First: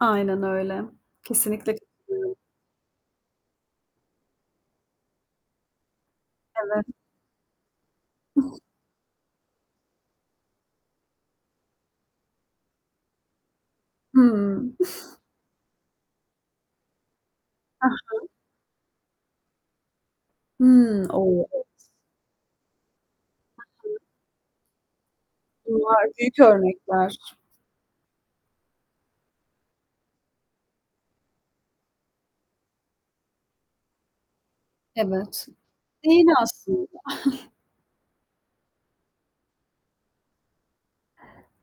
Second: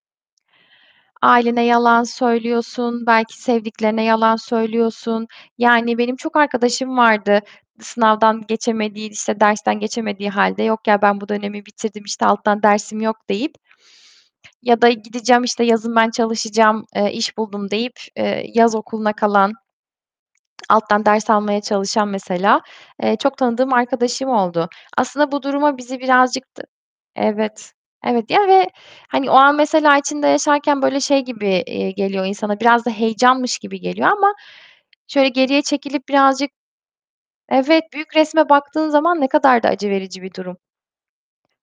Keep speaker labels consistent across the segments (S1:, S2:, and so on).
S1: Aynen öyle,
S2: Ailene
S1: kesinlikle
S2: yalan
S1: katılıyorum.
S2: söylüyorsun, belki sevdiklerine yalan söylüyorsun. Yani benim çok
S1: Evet.
S2: arkadaşım vardı sınavdan geçemediği, işte, dersten geçemediği hâlde, yok ya ben bu dönemi bitirdim, işte, alttan dersim yok deyip
S1: Hıı.
S2: ya da gideceğim, işte, yazın ben çalışacağım, eee, iş buldum
S1: He
S2: deyip,
S1: he.
S2: eee, yaz okuluna kalan, alttan
S1: Hıı,
S2: ders
S1: o!
S2: almaya çalışan mesela, eee, çok tanıdığım
S1: I hı.
S2: arkadaşım oldu. Aslında bu duruma bizi
S1: Bunlar büyük
S2: birazcık tı
S1: örnekler.
S2: Evet, evet ya ve hani o an mesela içinde yaşarken böyle şey gibi, eee, geliyor insana, biraz da heyecanmış gibi geliyor ama şöyle
S1: Evet.
S2: geriye çekilip
S1: Değil
S2: birazcık
S1: aslında.
S2: Evet büyük resme baktığın zaman ne kadar da acı verici bir durum.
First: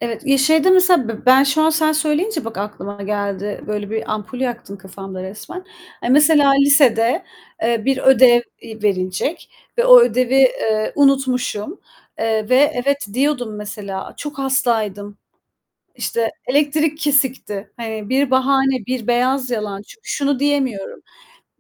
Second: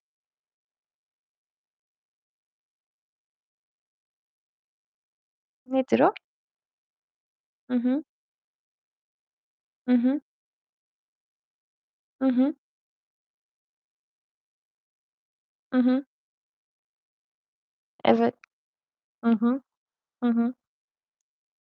S1: Evet, ya şeyde mesela be ben şu an sen söyleyince bak aklıma geldi. Böyle bir ampul yaktın kafamda resmen.
S2: Nedir
S1: Eee,
S2: o?
S1: mesela lisede,
S2: Hı
S1: eee, bir
S2: hı.
S1: ödev, eee, verilecek ve
S2: Hı
S1: o
S2: hı.
S1: ödevi, eee, unutmuşum,
S2: Hı
S1: eee,
S2: hı.
S1: ve evet, diyordum mesela çok hastaydım,
S2: Hı hı.
S1: işte, elektrik kesikti. Hani bir
S2: Evet.
S1: bahane, bir
S2: Hı
S1: beyaz
S2: hı.
S1: yalan. Çünkü
S2: Hı
S1: şunu
S2: hı.
S1: diyemiyorum:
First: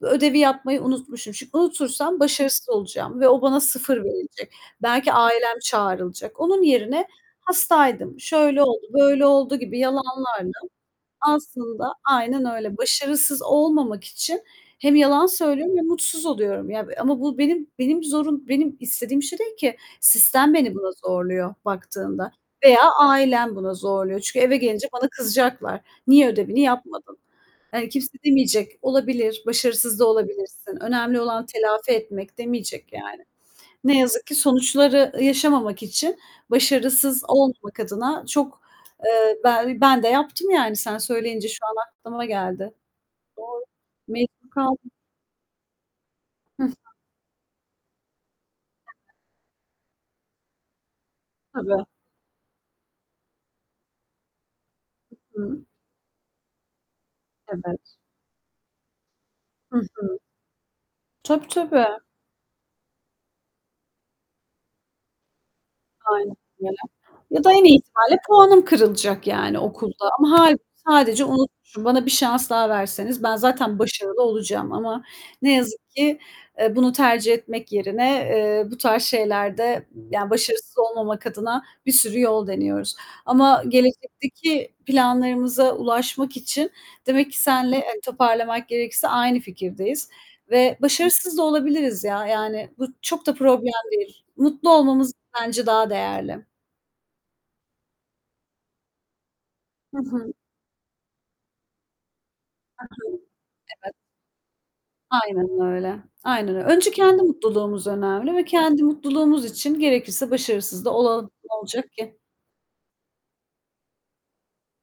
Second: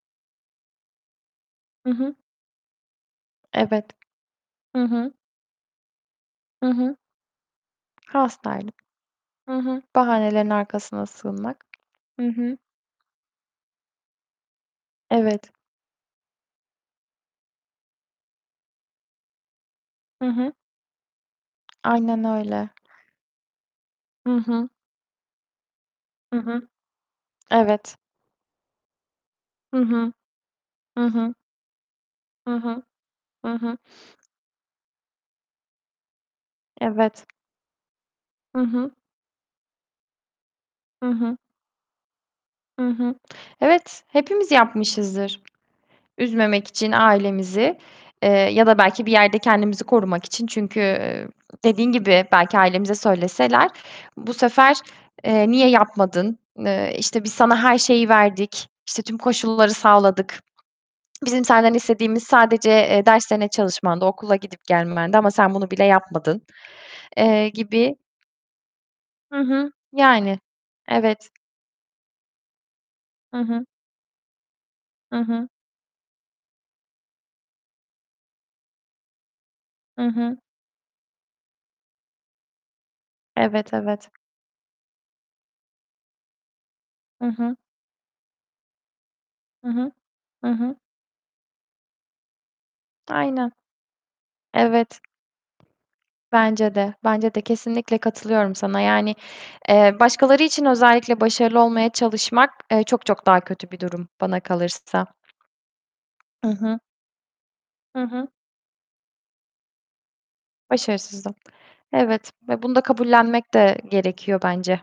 S1: "Ödevi yapmayı unutmuşum." Çünkü
S2: Hı hı.
S1: unutursam başarısız olacağım ve o bana
S2: Evet.
S1: 0 verilecek.
S2: Hı hı.
S1: Belki ailem çağrılacak. Onun
S2: Hı hı.
S1: yerine hastaydım, şöyle
S2: Hastaydım.
S1: oldu, böyle
S2: Hı
S1: oldu gibi
S2: hı. Bahanelerin
S1: yalanlarla
S2: arkasına sığınmak.
S1: aslında
S2: Hı
S1: Aynen
S2: hı.
S1: öyle, başarısız olmamak için hem yalan
S2: Evet.
S1: söylüyorum ve mutsuz oluyorum ya, b eee, ama bu benim benim zorun benim istediğim şey değil ki.
S2: Hı hı.
S1: Sistem beni buna zorluyor
S2: Aynen
S1: baktığında
S2: öyle.
S1: veya ailem buna zorluyor.
S2: Hı
S1: Çünkü eve
S2: hı.
S1: gelince bana kızacaklar. "Niye
S2: Hı
S1: ödevini
S2: hı.
S1: yapmadın?" Hani
S2: Evet.
S1: kimse demeyecek. "Olabilir,
S2: Hı
S1: başarısız da
S2: hı.
S1: olabilirsin.
S2: Hı
S1: Önemli
S2: hı.
S1: olan telafi etmek."
S2: Hı hı.
S1: demeyecek yani.
S2: Hı hı.
S1: Ne yazık ki sonuçları yaşamamak için başarısız
S2: Evet.
S1: olmamak adına çok
S2: Hı hı.
S1: eee, ben ben de yaptım yani sen
S2: Hı hı.
S1: söyleyince şu an aklıma geldi.
S2: Hı hı.
S1: Doğru,
S2: Evet,
S1: mecbur
S2: hepimiz
S1: kaldım.
S2: yapmışızdır
S1: Hı
S2: üzmemek
S1: hı.
S2: için ailemizi, eee, ya da belki bir yerde kendimizi korumak için çünkü, eee,
S1: Tabii.
S2: dediğin gibi, belki ailemize söyleseler, bu sefer,
S1: I
S2: eee,
S1: hı.
S2: "Niye yapmadın? Eee, işte, biz sana her
S1: Evet.
S2: şeyi verdik, işte, tüm koşulları
S1: Hı hı.
S2: sağladık. Bizim
S1: Tabii,
S2: senden
S1: tabii.
S2: istediğimiz sadece, eee, derslerine çalışmandı, okula gidip gelmendi ama sen bunu bile
S1: Aynen
S2: yapmadın."
S1: öyle ya
S2: Eee,
S1: da en iyi
S2: gibi
S1: ihtimalle puanım kırılacak
S2: Hı
S1: yani
S2: hı,
S1: okulda ama
S2: yani
S1: halbuki sadece
S2: evet.
S1: unutmuşum bana bir şans daha verseniz ben
S2: Hı hı.
S1: zaten başarılı olacağım ama
S2: Hı hı.
S1: ne yazık ki, eee, bunu tercih etmek yerine, eee, bu tarz şeylerde,
S2: Hı
S1: yani
S2: hı.
S1: başarısız olmamak adına bir sürü yol deniyoruz ama
S2: Evet, evet.
S1: gelecekteki planlarımıza ulaşmak için
S2: Hı
S1: demek ki
S2: hı.
S1: senle hani toparlamak gerekirse aynı
S2: Hı hı.
S1: fikirdeyiz
S2: Hı hı.
S1: ve başarısız da olabiliriz ya, yani bu çok da
S2: Aynen.
S1: problem değil. Mutlu
S2: Evet.
S1: olmamız bence daha değerli.
S2: Bence de bence de kesinlikle katılıyorum sana yani, eee,
S1: Hı hı.
S2: başkaları için özellikle başarılı olmaya çalışmak, eee,
S1: Hı
S2: çok,
S1: hı.
S2: çok daha kötü bir
S1: Evet.
S2: durum bana kalırsa.
S1: Aynen öyle.
S2: I
S1: Aynen öy
S2: hı.
S1: Önce kendi mutluluğumuz
S2: Hı hı.
S1: önemli ve kendi mutluluğumuz için gerekirse başarısız da olalım,
S2: Başarısızım.
S1: ne olacak ki?
S2: Evet ve bunu da kabullenmek de gerekiyor bence.